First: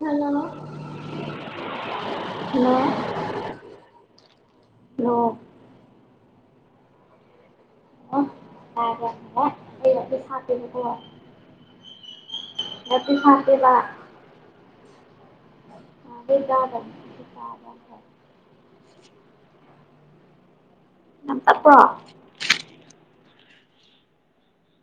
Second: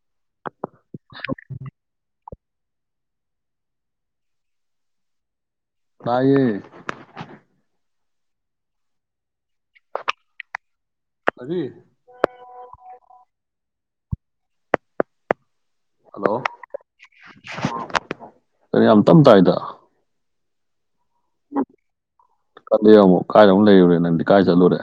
hello hello hello ꯇꯥꯌꯦ ꯌ [unintelligible] ꯑꯕꯤ ꯁꯥꯇꯦꯕ ꯍꯜꯂꯣ [inaudible] ꯇꯝ ꯇꯥꯏꯗ ꯌꯥꯝ ꯇꯞꯄ꯭ꯔꯣ ꯀꯜꯂꯦ ꯑꯃꯨꯛ ꯀꯥꯏꯗ ꯑꯃꯨꯛ ꯂꯩꯔꯨꯔꯦ ꯅꯪꯗꯤ ꯀꯥꯏ ꯆꯠꯂꯨꯔꯦ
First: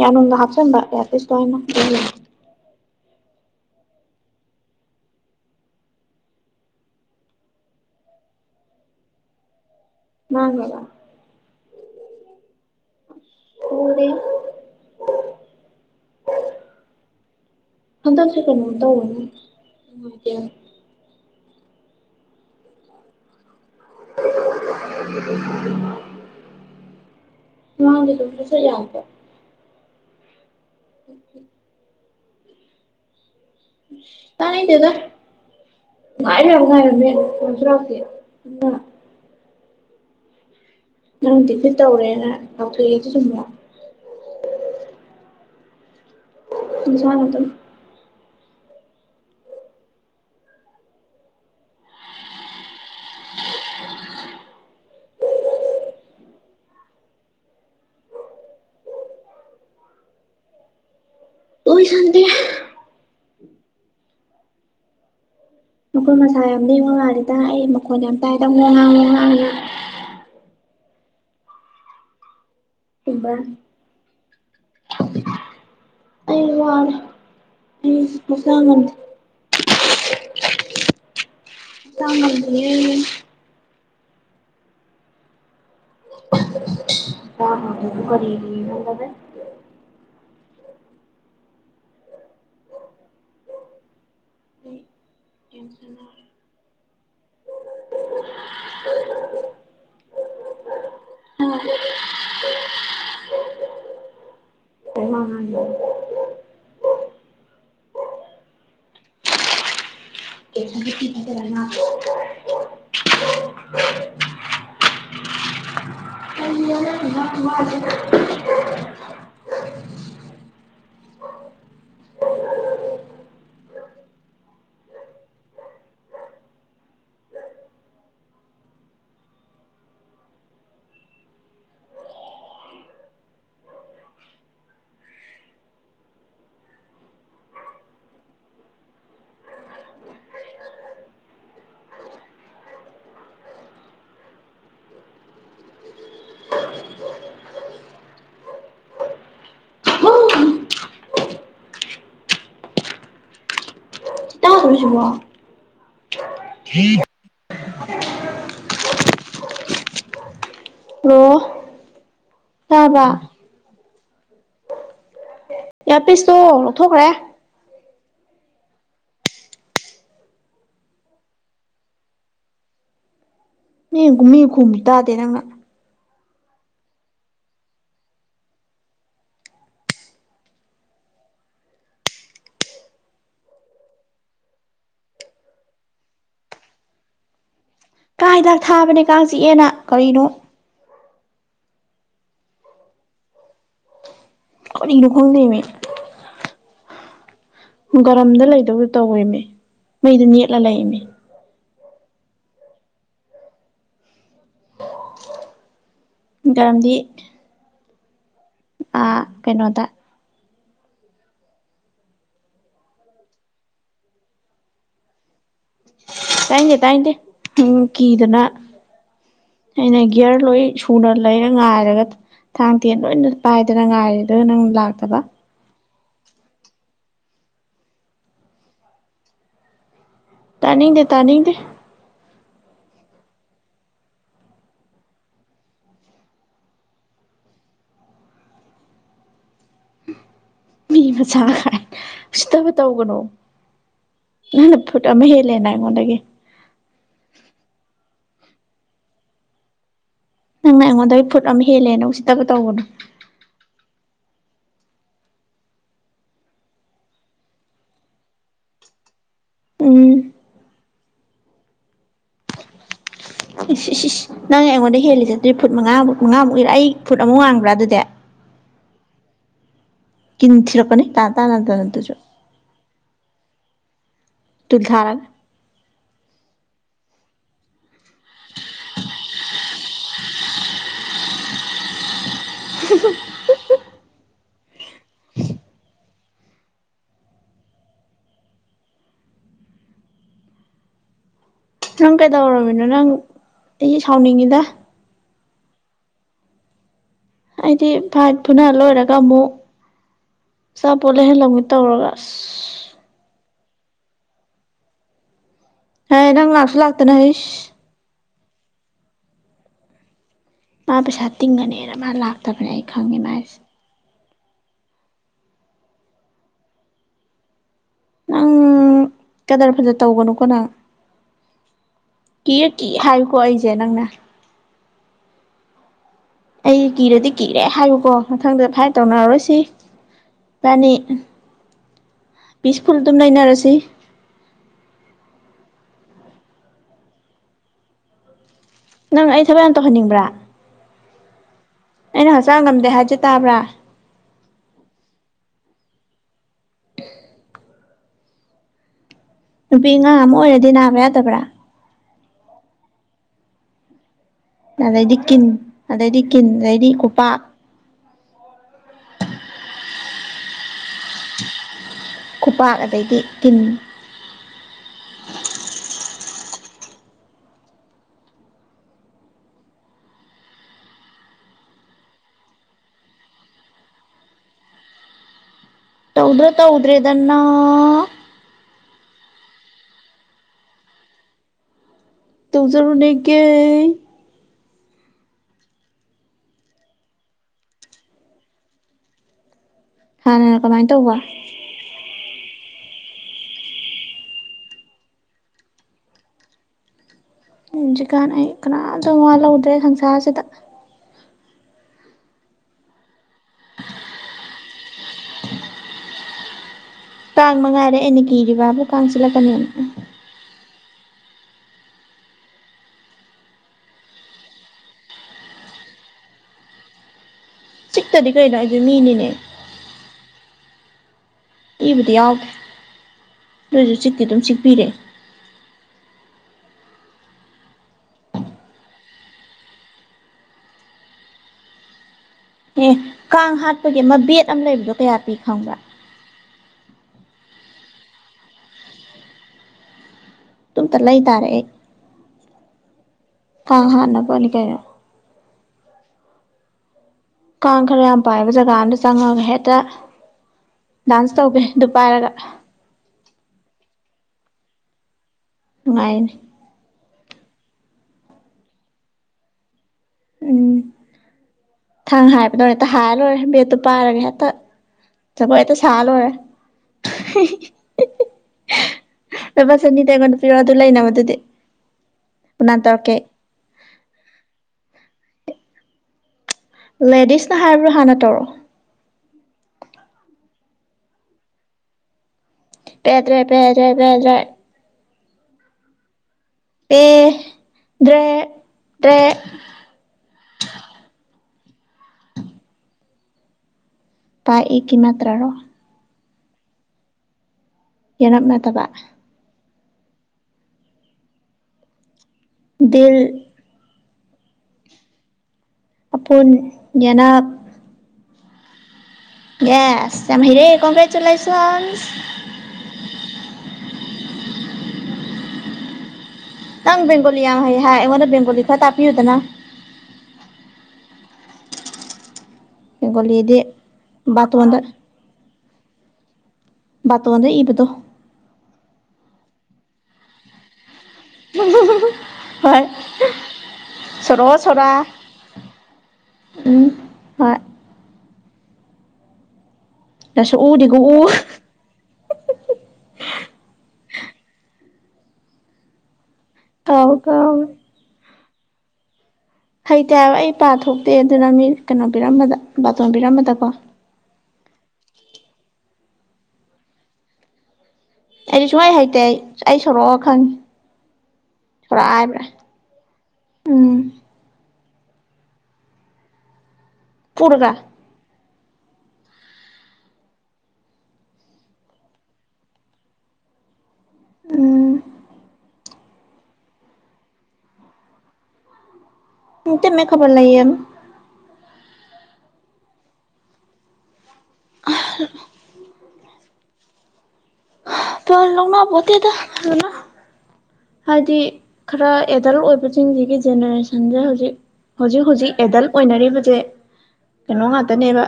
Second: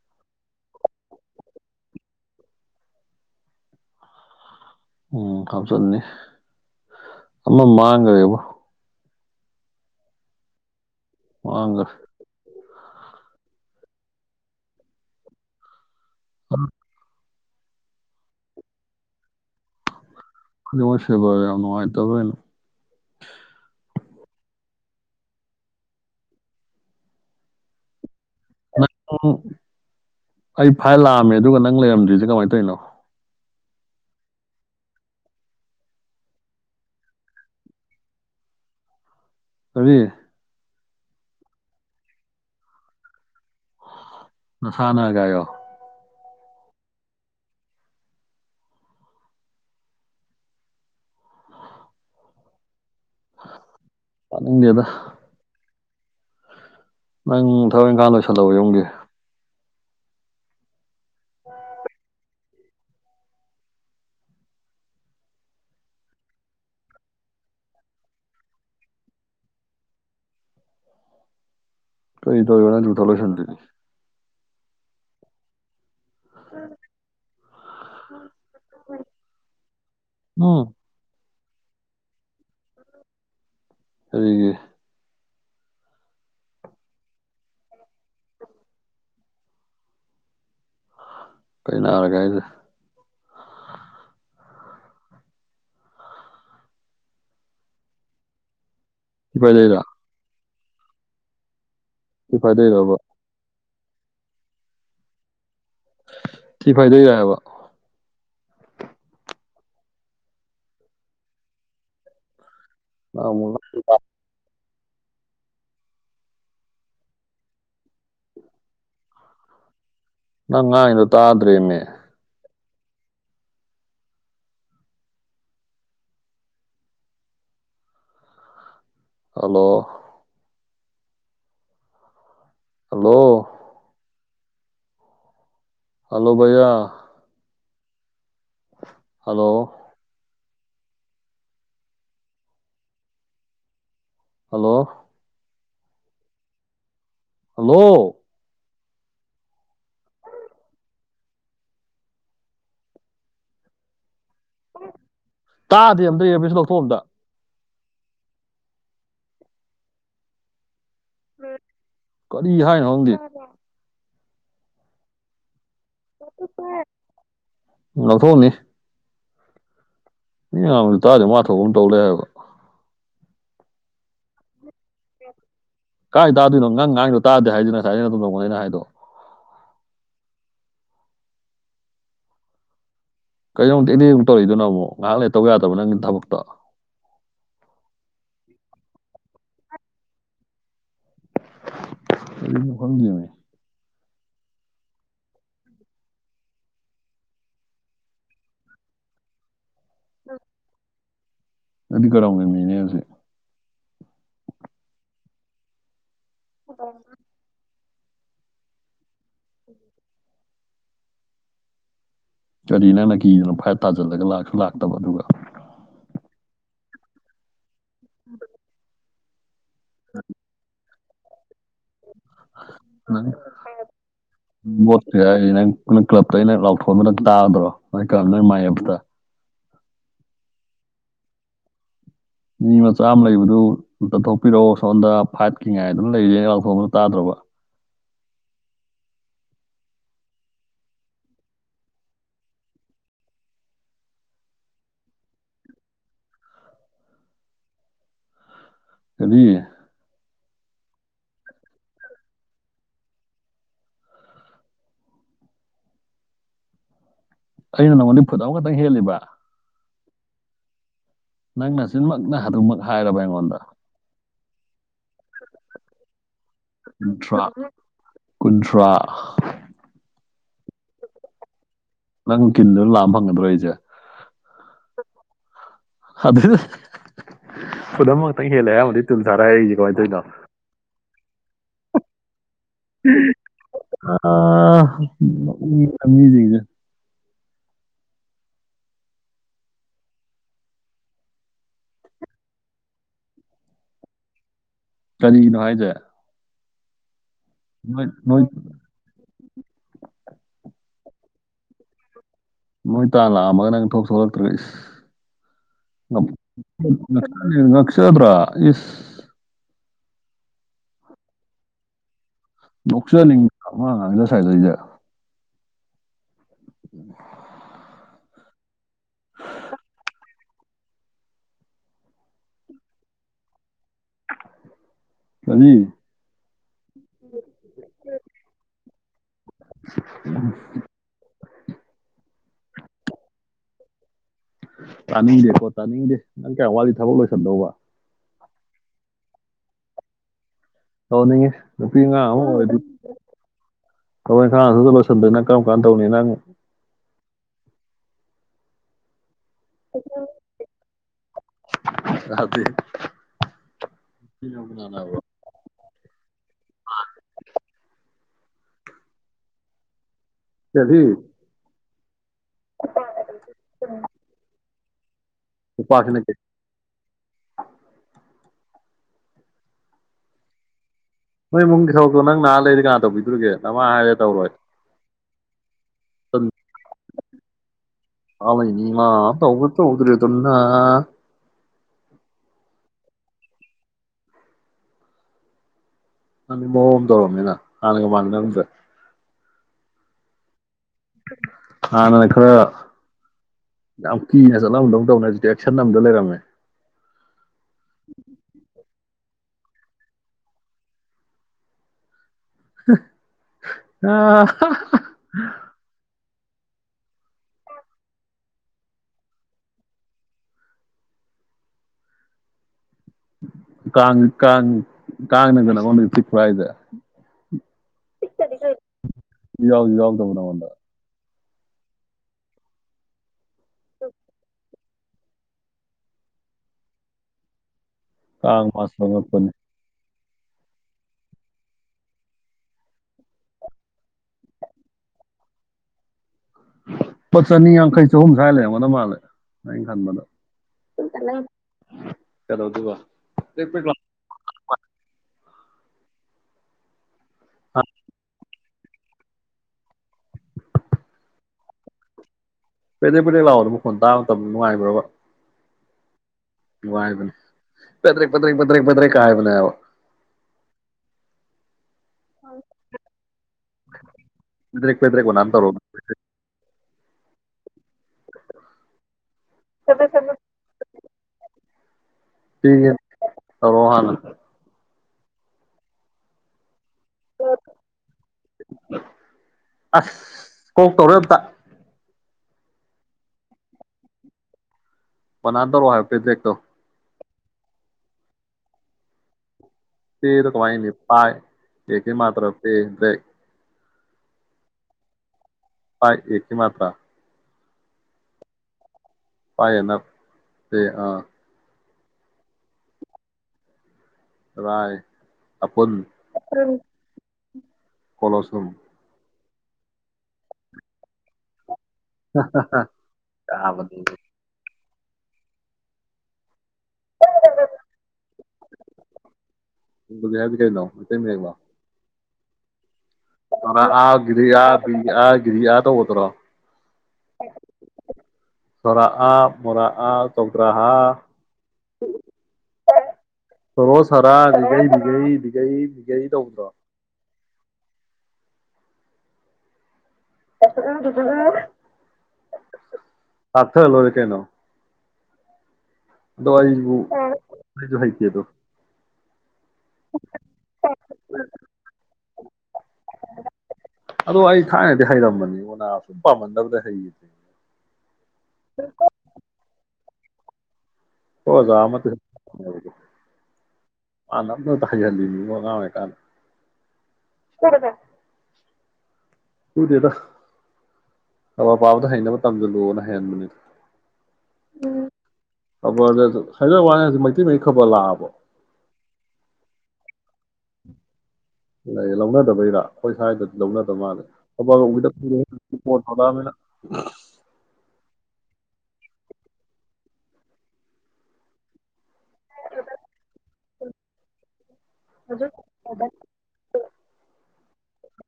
ꯌꯥꯅꯨꯡꯗ ꯍꯥꯞꯆꯤꯟꯕ ꯏꯌꯥꯔ ꯄꯤꯁ ꯇꯣ ꯑꯩꯅ ꯑꯗꯨꯏꯅꯤ ꯎꯝ ꯈꯥꯝꯆꯟꯅꯤ ꯑꯃ ꯃꯥꯡꯈ꯭ꯔꯦꯕ ꯃꯥꯅꯦ ꯋꯥꯡꯒ [unintelligible] ꯎ ꯍꯟꯗꯛꯁꯦ ꯀꯩꯅꯣꯝ ꯇꯧꯋꯦꯅꯦ [unintelligible] ꯁꯦꯕ ꯌꯥꯝ ꯅꯨꯡꯉꯥꯏꯇꯕꯅꯦ [unintelligible] ꯃꯃꯥꯡꯒꯤ ꯑꯗꯨꯝ ꯁꯠ ꯁꯠ ꯂꯥꯛꯄ꯭ꯔꯣ ꯅꯪ ꯑꯩ ꯐꯥꯏꯜ ꯂꯥꯛꯑꯝꯃꯦ ꯑꯗꯨꯒ ꯅꯪ ꯂꯩꯔꯝꯗ꯭ꯔꯤꯁꯦ ꯀꯃꯥꯏꯅ ꯇꯧꯔꯤꯅꯣ ꯇꯥꯅꯤꯡꯗꯦꯗ [unintelligible] ꯀꯔꯤ ꯉꯝꯗꯤ ꯐꯠ ꯇꯧꯔꯦꯅ ꯂꯥꯎꯊꯣꯛꯑꯦ ꯁꯦ ꯆꯨꯝꯕ꯭ꯔꯥ ꯅꯁꯥꯅꯒꯌꯣ ꯀꯁꯨꯃꯅ ꯇ ꯐꯅꯤꯡꯗꯤꯦꯗ ꯅꯪ ꯊꯕꯛ ꯏꯪꯈꯥꯡ ꯂꯣꯏꯁꯜꯂꯛꯑꯣ ꯌꯨꯝꯒꯤ ꯑꯣꯏ ꯆꯗ ꯃꯈꯣꯏ ꯃꯁꯥ ꯌꯥꯝ ꯂꯉ ꯉꯥꯜꯂꯤꯗ ꯑꯩ ꯃꯈꯣꯟ ꯌꯥꯝ ꯇꯥꯏꯗ ꯍ ꯉꯥꯡꯉꯨ ꯉꯥꯡꯉꯦ ꯀꯩ ꯇ ꯀꯅ ꯨꯇ ꯆꯨꯝꯕ꯭ꯔꯥ ꯂꯣꯏꯁꯤꯟꯗꯅꯤ ꯑꯔꯔ ꯃꯁꯥꯃꯠ ꯎꯝ ꯀꯗ ꯍ ꯑꯗꯨꯒꯤꯦ ꯑ ꯀ ꯔꯗꯤꯅꯗ ꯀꯩꯅ ꯑꯔꯒꯥꯏꯁ ꯟꯅ ꯏꯄ ꯂꯩꯔ ꯎꯝ ꯏꯐꯗꯩ ꯂꯕ ꯇ ꯍꯉ ꯁꯤꯤ ꯐꯥꯏꯗꯣꯏꯔꯕ ꯑꯦꯤꯠꯇꯔꯃ ꯑꯃ [unintelligible] ꯅꯪ ꯉꯥꯏꯗ ꯇꯥꯗ꯭ꯔꯦꯃꯦ ꯍꯜꯂꯣ ꯍꯜꯂꯣ ꯍꯜꯂꯣ ꯩꯌꯥ ꯍꯜꯂꯣ ꯍꯜꯂꯣ ꯍꯜꯂꯣ ꯁꯤꯀꯣ ꯃꯤꯁꯨ ꯂꯧꯊꯣꯛꯑꯝꯗ ꯑꯣꯣ ꯀꯔꯤ ꯍꯥꯏꯅꯣ ꯇꯥꯕ ꯈꯪꯗꯦ ꯌꯥ ꯄꯤꯁꯇꯣ ꯂꯧꯊꯣꯛꯈ꯭ꯔꯦ ꯎ ꯂꯧꯊꯣꯛꯎꯅꯦ ꯃꯤ ꯉꯕꯁꯨ ꯇꯥꯥꯁꯦ ꯃꯥ ꯊꯣꯛꯄ ꯑꯃ ꯇꯧꯔꯦ ꯍꯥꯏꯕ ꯅꯨꯝ ꯃꯤ ꯈꯨꯝꯁꯨ ꯇꯥꯗꯦ ꯅꯪꯅ ꯀꯥꯏ ꯇꯥꯗꯣꯏꯅꯣ ꯅꯪ ꯉꯥꯡꯗꯣ ꯇꯥꯗꯦ ꯍꯥꯏꯗꯨꯅ ꯉꯁꯥꯏ ꯑꯩꯅ ꯑꯗꯨꯝ ꯇꯧꯕꯅꯤꯩꯅ ꯍꯥꯏꯗꯣ ꯀꯩꯗꯧꯃꯛꯇ ꯏꯗꯤ ꯑꯃꯨꯛ ꯇꯧꯔꯛꯏꯗꯅꯣ ꯑꯃꯨꯛ ꯉꯥꯏꯍꯥꯛ ꯂꯩ ꯇꯧ ꯌꯥꯗꯕ ꯅꯪꯒꯤ ꯊꯕꯛꯇꯣ ꯀꯥ ꯍꯤꯗꯥꯛ ꯊꯥꯕꯅꯦ ꯀꯥꯡ ꯆꯤꯛꯑꯦꯅ ꯀꯔꯤꯅꯣ ꯐꯃꯦ ꯑꯅꯤꯔ ꯈꯨꯝꯗꯃꯤ ꯒꯔꯝꯗ ꯂꯩꯗꯧꯗ ꯇꯧꯋꯅꯦ ꯃꯩꯗ ꯅꯦꯠꯂ ꯂꯩꯅꯤ ꯑꯗꯤ ꯀꯥꯎꯦ ꯃꯤꯅꯦꯁꯦ ꯀꯝꯗꯤ ꯑ ꯀꯩꯅꯣꯗ ꯀꯔꯤ ꯅꯪꯅ ꯀꯤꯗꯅꯣ ꯐꯥꯏꯠ ꯇꯥꯁꯤꯜꯂꯒ ꯂꯁꯨ ꯂꯥꯛꯇꯕ ꯑꯗꯨꯒ ꯇꯥꯏꯅꯦꯦ ꯇꯥꯏꯗꯦ ꯎꯝ ꯀꯤꯗꯅ ꯑꯩꯅ ꯒꯌꯥꯔ ꯂꯣꯏ ꯁꯨꯗꯔ ꯂꯩ ꯉꯥꯏꯔꯒ ꯊꯥꯡ ꯇꯦꯟ ꯅꯪ ꯂꯣꯏꯅ ꯄꯥꯏꯗꯅ ꯉꯥꯏꯔꯦ ꯑꯗꯨꯒ ꯅꯪ ꯂꯥꯛꯇꯕ ꯅ ꯀ꯭ꯂꯞꯇ ꯑꯩꯅ ꯂꯥꯎꯊꯣꯛꯗꯅ ꯇꯥꯗ꯭ꯔꯣ ꯀ ꯅꯣꯏ ꯃꯥꯌꯦꯇ ꯇꯅꯤꯗꯦ ꯇꯅꯤꯗ ꯃꯤ ꯃꯆꯥ ꯑꯃ ꯂꯩꯕꯗꯨ ꯑꯝꯇ ꯊꯣꯛꯣꯛꯄꯤꯔꯛꯑꯣ ꯁꯣꯝꯗ ꯐꯥꯏꯠꯀꯤꯉꯥꯏ ꯑꯗꯨꯅ ꯂꯩꯔꯤꯦꯅ ꯂꯥꯎꯊꯣꯛꯕꯗ ꯇꯥꯗ꯭ꯔꯕ [unintelligible] ꯃꯤ ꯃꯆꯥ ꯍꯥꯏꯥꯏ ꯁꯤꯠꯇꯕ ꯇꯧꯒꯅꯣ ꯅꯥꯟ ꯐ ꯃꯂꯦ ꯅ ꯍꯥꯏꯣꯟ ꯑꯃꯒꯤꯦ [unintelligible] ꯀꯗꯤ ꯅꯪꯅ ꯑꯩꯉꯣꯟꯗ ꯐꯨꯠ ꯑꯃ ꯍꯦꯜꯂꯦ ꯅ ꯎꯁꯤꯠꯇꯕ ꯇꯧꯕꯅꯣ ꯑꯩꯅ ꯅꯪꯉꯣꯟꯗꯤ ꯐꯨꯠ ꯑꯃꯈꯛꯇꯪ ꯍꯦꯜꯂꯤꯕ ꯎꯝ ꯅꯪꯅ ꯁꯤꯟꯃꯛꯅ ꯑꯗꯨꯃꯛ ꯍꯥꯏꯔꯕ ꯑꯩꯉꯣꯟꯗ ꯅꯪ ꯑꯩꯉꯣꯟꯗ ꯍꯦꯜꯂꯤ ꯆꯠꯇ꯭ꯔꯤ ꯐꯨꯠ ꯃꯉꯥꯃꯨꯛ ꯃꯉꯥꯃꯨꯛꯀꯤꯔ ꯑꯩ ꯐꯨꯠ ꯑꯃꯨꯛ ꯀꯨꯟꯊ꯭ꯔꯥ ꯋꯥꯡꯕ꯭ꯔꯥ ꯑꯗꯨꯗꯤ ꯀꯨꯟꯊ꯭ꯔꯥ ꯀꯤꯟꯊꯤꯔꯛꯅꯤ ꯇ ꯇ ꯅ ꯇ ꯅꯪ ꯀꯤꯟꯗꯨꯅ ꯂꯥꯛꯑ ꯐꯪꯒꯗ꯭ꯔꯣ ꯑꯩꯁꯦ ꯁꯜꯙꯔꯛ ꯑꯗ ꯈꯨꯗꯝ ꯈꯛꯇꯪ ꯍꯦꯜꯂꯦ ꯑꯌꯥꯝꯕꯗꯤ ꯇꯨꯜꯁꯔ ꯑꯩꯁꯦ ꯀꯃꯥꯏꯅ ꯇꯧꯅꯣ [unintelligible] ꯑ ꯉ ꯆꯗꯦ ꯅꯪ ꯀꯩꯗꯧꯃꯤꯅꯣ ꯅꯪ ꯑꯩ ꯁꯥꯎꯅꯤꯡꯉꯤꯗ ꯀꯔꯤꯅꯣ ꯍꯥꯏꯁꯦ ꯍꯥꯏꯗꯤ ꯅꯣꯏ ꯐꯚꯥꯏꯠ ꯅꯣꯏ ꯄꯨꯨꯅ ꯂꯣꯏꯔꯒ ꯑꯃꯨꯛ ꯑꯆꯥꯄꯣꯠ ꯂꯩꯍꯜꯂꯝꯃꯤ ꯇꯧꯔꯒ ꯑꯁ ꯃꯣꯏ ꯇꯥ ꯂꯥꯛꯑꯝꯃꯒ ꯅꯪ ꯊꯣꯛ ꯁꯣꯛꯂꯛꯇ꯭ꯔꯁ ꯍꯦ ꯅꯪ ꯂꯥꯛꯁꯨ ꯂꯥꯛꯇꯅ ꯍꯩꯁ ꯅꯁꯗ꯭ꯔ ꯏꯁ ꯃꯥ ꯄꯩꯁꯥ ꯇꯤꯡꯒꯅꯦꯅ ꯃꯥ ꯂꯥꯛ ꯅꯣꯛꯆꯅꯤꯡꯥꯡꯗ ꯁꯥꯏꯗꯁꯦ ꯎꯝ ꯅꯪ ꯀꯗꯔ ꯐꯖꯅ ꯇꯧꯒꯅꯨꯀꯣ ꯅꯪ ꯀꯤ ꯀ ꯍꯥꯏꯀꯣ ꯑꯩꯁꯦ ꯅꯪꯅꯦ ꯀꯅꯤ ꯑꯩ ꯀꯤꯔꯗꯤ ꯀꯤꯔꯦ ꯍꯥꯏꯕꯨꯀꯣ ꯃꯊꯪꯗ ꯐꯥꯏꯔ ꯇꯧꯅꯔꯔꯣꯏꯁꯤ ꯔꯅꯤ ꯄꯕꯤꯁ ꯐꯨꯜ ꯑꯗꯨꯝ ꯂꯩꯅꯔꯁꯤ ꯇꯥꯅꯤꯡꯗꯦꯀꯣ ꯇꯥꯅꯤꯡꯗꯦ ꯅꯪ ꯀꯌꯥ ꯋꯥꯂꯤ ꯊꯕꯛ ꯂꯣꯏꯁꯤꯟꯗꯧꯕ ꯅꯪ ꯑꯩ ꯊꯕꯛ ꯌꯥꯝ ꯇꯧꯍꯟꯅꯤꯡꯕ꯭ꯔꯥ ꯍꯧꯅꯤꯡꯦ ꯑꯩꯅ ꯍꯛꯆꯥꯡ ꯉꯝꯗꯦ ꯍꯥꯏꯖ ꯇꯥꯕ꯭ꯔꯥ ꯀꯈꯣꯏ ꯏꯈꯥꯡꯁꯨꯗ ꯂꯣꯏꯁꯤꯟꯗꯅ ꯀꯔꯝ ꯀꯥꯟꯅ ꯇꯧꯅꯤ ꯅꯪ ꯅꯨꯄꯤ ꯑꯉꯥꯡ ꯑꯃ ꯑꯣꯏꯔꯗꯤ ꯅꯥꯕ ꯌꯥꯗꯕ꯭ꯔꯥ ꯔꯗꯤ ꯑꯗꯩꯗꯤ ꯀꯤꯟ ꯑꯗꯩꯗꯤ ꯀꯤꯟ ꯑꯗꯩꯗꯤ ꯈꯨꯄꯥꯛ [unintelligible] ꯀꯔꯤ ꯈꯨꯄꯥꯛ ꯑꯗꯩꯗꯤ ꯀꯤꯟ ꯅꯨꯄꯥꯁꯤꯅ ꯀꯩ ꯅꯣꯏ ꯏꯃꯨꯡꯒꯤ ꯊꯕꯛꯇꯣ ꯅꯪ ꯅꯥ ꯂꯩꯗꯤ ꯀꯥꯅ ꯇꯧꯕꯤꯗꯨꯔꯤꯉꯦ ꯅꯃꯥ ꯍꯥꯏꯔꯦ ꯇꯧꯔꯣꯏ ꯇꯧꯗꯔ ꯇꯧꯗ꯭ꯔꯦꯗꯅ ꯑ ꯇꯧꯕ ꯇꯧꯗ꯭ꯔꯦꯗꯅ ꯇꯧꯖꯔꯨꯅꯦꯉꯦ ꯅꯪꯗꯤ ꯃꯑꫭꯡꯃ ꯇꯧꯔꯝꯃꯦꯅ ꯍꯥꯟꯅꯒ ꯃꯥꯟꯅꯔꯝꯗꯔꯦ ꯍꯟꯅ ꯀꯃꯥꯏ ꯇꯧꯕ ꯍꯦꯔ ꯌꯥꯝ ꯀꯤꯅ ꯆꯠꯂꯝꯗꯧ ꯗꯩꯅ ꯍꯧꯖꯤꯛꯇꯤ ꯑꯦꯛꯁꯟ ꯑꯝꯗ ꯂꯩꯔꯝꯃꯦ ꯍꯧꯖꯤꯛꯀꯥꯟ ꯑꯩ ꯀꯅꯥꯝꯇ ꯃꯋꯥ ꯂꯧꯗꯔꯦ ꯁꯪꯁꯥꯔꯁꯤꯗ ꯑ ꯀꯥꯡ ꯃꯉꯥꯏꯔꯦ ꯑꯩꯅ ꯀꯤꯔꯤꯕꯕꯨ ꯀꯥꯡ ꯆꯤꯛꯂꯛꯀꯅꯤꯅ ꯀꯥꯡ ꯀꯥꯡ ꯀꯥꯡꯅꯒ ꯅꯉꫭꯟꯗ ꯆꯤꯛꯍꯔꯦ ꯍꯥꯏꯖꯦ ꯆꯤꯛꯇꯗꯤ ꯀꯩꯅꯣ ꯑꯩꯗꯤ ꯃꯤꯅꯤꯅꯦ ꯌꯥꯎꯖꯨ ꯌꯥꯎꯗꯕ ꯅꯉꫭꯟꯗ ꯏꯕꯨꯗꯤ ꯌꯥꯎ ꯑꯗꫭꯏꯖꯨ ꯆꯤꯛꯇꯤ ꯗꯨꯝ ꯆꯤꯛ ꯄꯤꯔꯛꯑ ꯀꯥꯡ ꯃꯥꯁꯨ ꯑꯉꯛ ꯄꯅꯤ ꯑꯦ ꯀꯥꯡ ꯍꯥꯠꯄꯒꯤ ꯑꯃ ꯕꯦꯠ ꯑꯃ ꯂꯩꯕꯗꯣ ꯀꯌꯥ ꯄꯤ ꯈꯪꯕ꯭ꯔꯥ ꯂꯨ ꯆꯅꯤ ꯌꯥꯡꯈꯩ ꯆꯍꯨꯝ ꯁꯥꯏ ꯂꯩꯔꯝꯉꯗ ꯃꯥꯜꯂꯦ ꯑꯩꯅ ꯈꯟꯕꯗ ꯑꯗꯨꯝꯇ ꯂꯩ ꯇꯥꯔꯦ ꯑꯩ ꯀꯩꯗꯧꯗꯣꯏꯕ ꯄꯦꯗ꯭ꯔꯦꯛ ꯄꯦꯗ꯭ꯔꯦꯛ ꯀꯥꯡ ꯂꯥꯎ ꯈꯥꯠ ꯅꯕꯅꯤ ꯀꯩꯅꫭ ꯑ ꯀꯥꯡ ꯈꯔ ꯌꯥꯝ ꯄꯥꯏꯕ ꯖꯒꯥ ꯃꯗ ꯆꯪꯉꯥꯡ ꯍꯦꯛꯇ ꯗꯥꯟꯁ ꯇꯧꯒꯦ ꯑꯗꯨ ꯄꯥꯏꯔꯒ ꯄꯦꯗ꯭ꯔꯦꯛ ꯄꯦꯗ꯭ꯔꯦꯛ ꯂꯥꯎꯕꯗꫭ ꯃꯈꫭꯟ ꯇꯥꯕ ꯃꯇꯝ ꯅꯨꯡꯉꯥꯏꯕꯔꯕ ꯅꯨꯡꯉꯥꯏꯅꯦ ꯅꯨꯡ ꯉꯥꯏꯕꯅꯦ ꯄꯦꯗ꯭ꯔꯦꯛ ꯄꯦꯗ꯭ꯔꯦꯛ ꯄꯦꯗ꯭ꯔꯦꯛ ꯄꯦꯗ꯭ꯔꯦꯛꯀ ꯈꯥꯏꯕꯅꯦꯕ ꯎꯝ ꯊꯥꯡ ꯍꯥꯏꯕꯗꫭ ꯍꯦꯛꯇ ꯍꯥꯏꯔ ꯂꯣꯏꯔꯦ ꯕꯦꯠꯇꫭ ꯄꯥꯏꯔꯒ ꯍꯦꯛꯇ ꯄꯦꯗ꯭ꯔꯦꯛ ꯄꯦꯗ꯭ꯔꯦꯛ ꯃꯅꯥꯟ ꯖꯉꫭꯏ ꯇꯧꯔꯣ ꯈꯦꯛꯇ ꯁꯥ ꯂꫭꯏꯔꯦ ꯂꯨꯄ ꯆꯅꯤꯗ ꯑꯩꯉꫭꯟꯗ ꯄꯤꯔꯛꯑꫭ ꯑꯗꯨ ꯂꯩꯅꯕꯗꯨꯗꯤ ꯀꯅꯥꯅ ꯄꯤꯉꯦ ꯇꯧꯔꯛꯀꯦ ꯊꯧꯔꫭ ꯈꯟꯅ ꯂꯦꯗꯤꯁꯅ ꯍꯥꯏꯕꯔ ꯍꯥꯟꯅ ꯇꯧꯔꯣ ꯑꯁ ꯀꯣꯛ ꯇꯧꯔꫭꯏ ꯑꯝꯇ ꯄꯦꯗ꯭ꯔꯦꯛ ꯄꯦꯗ꯭ꯔꯦꯛ ꯄꯦꯗ꯭ꯔꯦꯛ ꯄꯟ ꯅꯥꯟ ꯇꯧꯔꯛꯑꫭ ꯄꯦꯗ꯭ꯔꯦꯛ ꯇꫭ ꯄꯦ ꯗꯔꯦ ꯗꯔꯦꯛ ꯄꯦꯗꫭ ꯀꯃꯥꯏ ꯏꯅꯤ ꯄꯥꯏ ꯑꯦ ꯀꯤ ꯃꯥꯇꯔ ꯄꯦ ꯗꯔꯦꯛ ꯄꯥꯏ ꯑꯦ ꯀꯤ ꯃꯥꯇꯔ ꯂꫭ ꯄꯥꯏ ꯑꯦꯀꯤ ꯃꯥꯇꯔ ꯌꯦꯅꯞ ꯅꯠꯇꯕ ꯄꯥꯏ ꯌꯦꯅꯞ ꯑꯦ ꯑ ꯗꯤꯜ ꯔꯥꯏ ꯑꯄꯨꯟ ꯌꯦꯅꯞ ꯀꫭꯛ ꯂꫭꯟꯁꯨꯝ ꯌꯦꯏ ꯌꯥꯝ ꯍꯩꯔꯦ ꯀꯣꯡꯉꯔꯦꯆꯨꯂꯦꯁꯟ ꯊꯥꯕꯗꯤ ꯅꯪ ꯕꯦꯡꯒꯣꯂꯤ ꯌꯥꯝ ꯍꯩ ꯍꯥꯏ ꯑꯩꯉꯣꯟꯗ ꯕꯦꯡꯒꯣꯂꯤ ꯈꯔ ꯇꯥꯛꯄꯤꯌꯨꯗꯅ ꯍꯥꯏꯗꯤ ꯀꯩꯅꯣ ꯃꯩꯇꯩ ꯃꯌꯦꯛ ꯂꫭ ꯕꯦꯡꯒꯣꯂꯤꯗꯤ ꯑꯥ ꯕꯥꯇꯣꯟꯗ ꯒꯤꯘꯔꯤ ꯑꯥ ꯑꯥ ꯒꯤꯦꯔꯤ ꯑꯥ ꯇꯧꯒꯠꯇꯔꯣ ꯕꯥꯇꯣꯟꯗ ꯏꯕꯗꯣ ꯁꯣꯔꯥ ꯃꯣꯔꯥ ꯆꯧꯗ꯭ꯔꯥꯥ ꯃꯖ ꯍꯚꯥꯏ ꯁꯣꯔꯣ ꯁꯥꯔꯥ ꯈꯩ ꯗꯤꯒꯩ ꯗꯤꯒꯩ ꯗꯤꯒꯩ ꯇꯧꯕꯗ꯭ꯔꯣ ꯎꯝ ꯍꯣꯏ ꯂꯁꯨ ꯎꯗꯤꯒꯨ ꯎ ꯊꯥꯛꯊꯂꯣꯔ ꯀꯩꯅꯣ ꯗ ꯀꯥꯎ ꯀꯥꯎꯋꯦ ꯑꯩꯏꯕꯨꯁꯨ ꯍꯥꯏ ꯑꯗꯨꯣ ꯍꯩꯇꯦ ꯍꯥꯏꯕ ꯑꯩ ꯄꯥ ꯊꯣꯛꯇꯦ ꯑꯗꯨꯅ ꯃꯤ ꯀꯩꯅꯣ ꯄꯤꯔꯝꯕꯗ ꯕꯥꯇꯣꯟ ꯄꯤꯔꯝꯕꯗꯀꯣ ꯑꯗꯣ ꯑꯩ ꯊꯥꯏꯅꯗꯤ ꯍꯩꯔꯝꯕꯅꯤ ꯎꯅꯥ ꯁꯨꯝ ꯄꯥꯃꯟꯕꯗ ꯍꯩꯈꯤꯗꯦ ꯑꯩꯗꯤ ꯁꯨꯡꯋꯥꯥꯏ ꯍꯩꯇꯦ ꯑꯩ ꯑꯩ ꯁꯣꯔꯛꯑꯣ ꯈꯪꯉꯤ ꯍꯗ ꯁꯣꯔꯥꯛꯑ ꯍꯥꯏꯕ꯭ꯔꯥ ꯎꯝ ꯃ ꯇꯥꯖꯗꯤꯅꯤꯉꯉꯥꯡꯃꯦꯦ ꯀꯅ ꯄꯨꯔꯒꯥ ꯎꯏꯗꯦꯗ ꯑꯋꯥ ꯄꯥꯕꯗ ꯍꯩꯅꯕ ꯇꯝꯁꯤꯜꯂꯣꯑꯣꯅ ꯍꯩꯍꯟꯕꯅꯤꯗ ꯎꯝ ꯑꯩ ꯍꯥꯏꯗ ꯋꯥꯅꯤ ꯃꯩꯇꯩ ꯃꯌꯦꯛ ꯈꯕꯔ ꯂꯥꯛꯑꯕ ꯇꯃꯦ ꯈꯕꯔ ꯂꯩꯏ ꯌꯥꯝꯦꯝ ꯂꯧꯅꯗꯕꯩꯔ ꯑꯩꯈꯣꯏ ꯁ꯭ꯋꯥꯏꯗꯗꯤ ꯂꯧꯅꯗꯕ ꯃꯥꯜꯂꯦ ꯊꯕꯗ ꯑꯗꯥꯃꯤꯅ ꯐ ꯂꯧꯅ ꯄꯣꯠꯇꯤꯗ ꯐ ꯍꯥꯏꯗꯤ ꯈꯔ ꯑꯦꯗꯜ ꯑꯣꯏꯕꯁꯤꯡꯁꯤꯒꯤ ꯖꯦꯅꯦꯔꯦꯁꯟꯁꯦ ꯍꯧꯖꯤꯛ ꯍꯧꯖꯤꯛ ꯍꯧꯖꯤꯛ ꯑꯦꯗꯜꯠ ꯑꯣꯏꯅꯔꯤꯕꯁꯦ ꯀꯩꯅꯣ ꯉꯥꯛꯇꯅꯦꯕ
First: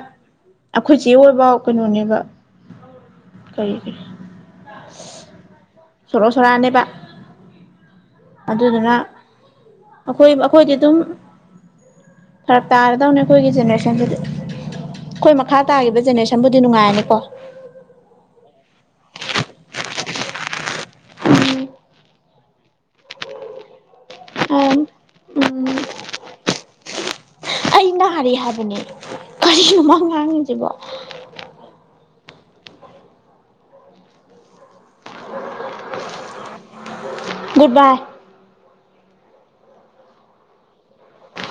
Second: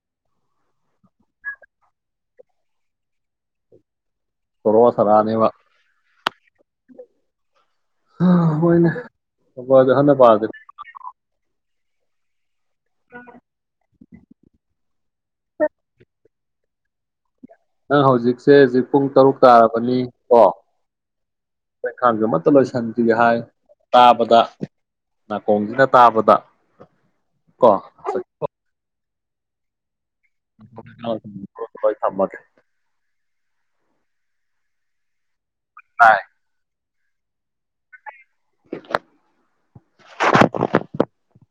ꯑꯩꯈꯣꯏ ꯆꯦ ꯑꯣꯏꯕ ꯀꯩꯅꯣꯅꯦꯕ ꯀ ꯁꯣꯔꯣ ꯁꯔꯥꯅꯦꯕ ꯆꯂ ꯆꯣꯔ ꯑꯅꯦꯕ ꯍꯣꯏꯅꯦ ꯑꯗꯨꯗꯨꯅ ꯈꯕꯔꯁꯦ ꯑꯍꯟꯅ ꯑꯩꯈꯣꯏ ꯄꯥꯔꯗꯤ ꯑꯩꯈꯣꯏꯗꯤ ꯑꯗꯨꯝ ꯈꯔꯞ ꯇꯥꯔꯗꯧꯅꯦ ꯑꯩꯈꯣꯏꯒꯤ ꯖꯦꯅꯦꯔꯦꯁꯟꯗꯨꯗꯤ ꯑꯩꯈꯣꯏ ꯃꯈꯥ ꯇꯥꯈꯤꯕ ꯖꯦꯅꯦꯔꯦꯁꯟꯕꯨ ꯑꯗꯨ ꯅꯨꯡꯉꯥꯏꯔꯅꯤꯀꯣ ꯅꯪ ꯍꯧꯖꯤꯛꯁꯦ ꯍꯧꯖꯤꯛ ꯄꯨꯡ ꯇꯔꯨꯛ ꯇꯥꯔꯕꯅꯤ ꯀꯣ ꯈꯥꯒ ꯃꯠꯇꯂ ꯁꯥꯟꯇꯒꯤ ꯍꯥꯏ ꯇꯥꯕꯗ ꯎꯝ ꯅꯥꯀꯣꯡꯁꯤꯅ ꯇꯥꯕꯗ ꯀꯣ ꯍꯥꯏ ꯍꯥꯏꯕꯅꯦ ꯀꯔꯤ ꯊꯃꯒꯦ [unintelligible] ꯍꯥꯏ ꯨꯠ ꯕꯥꯏ [unintelligible]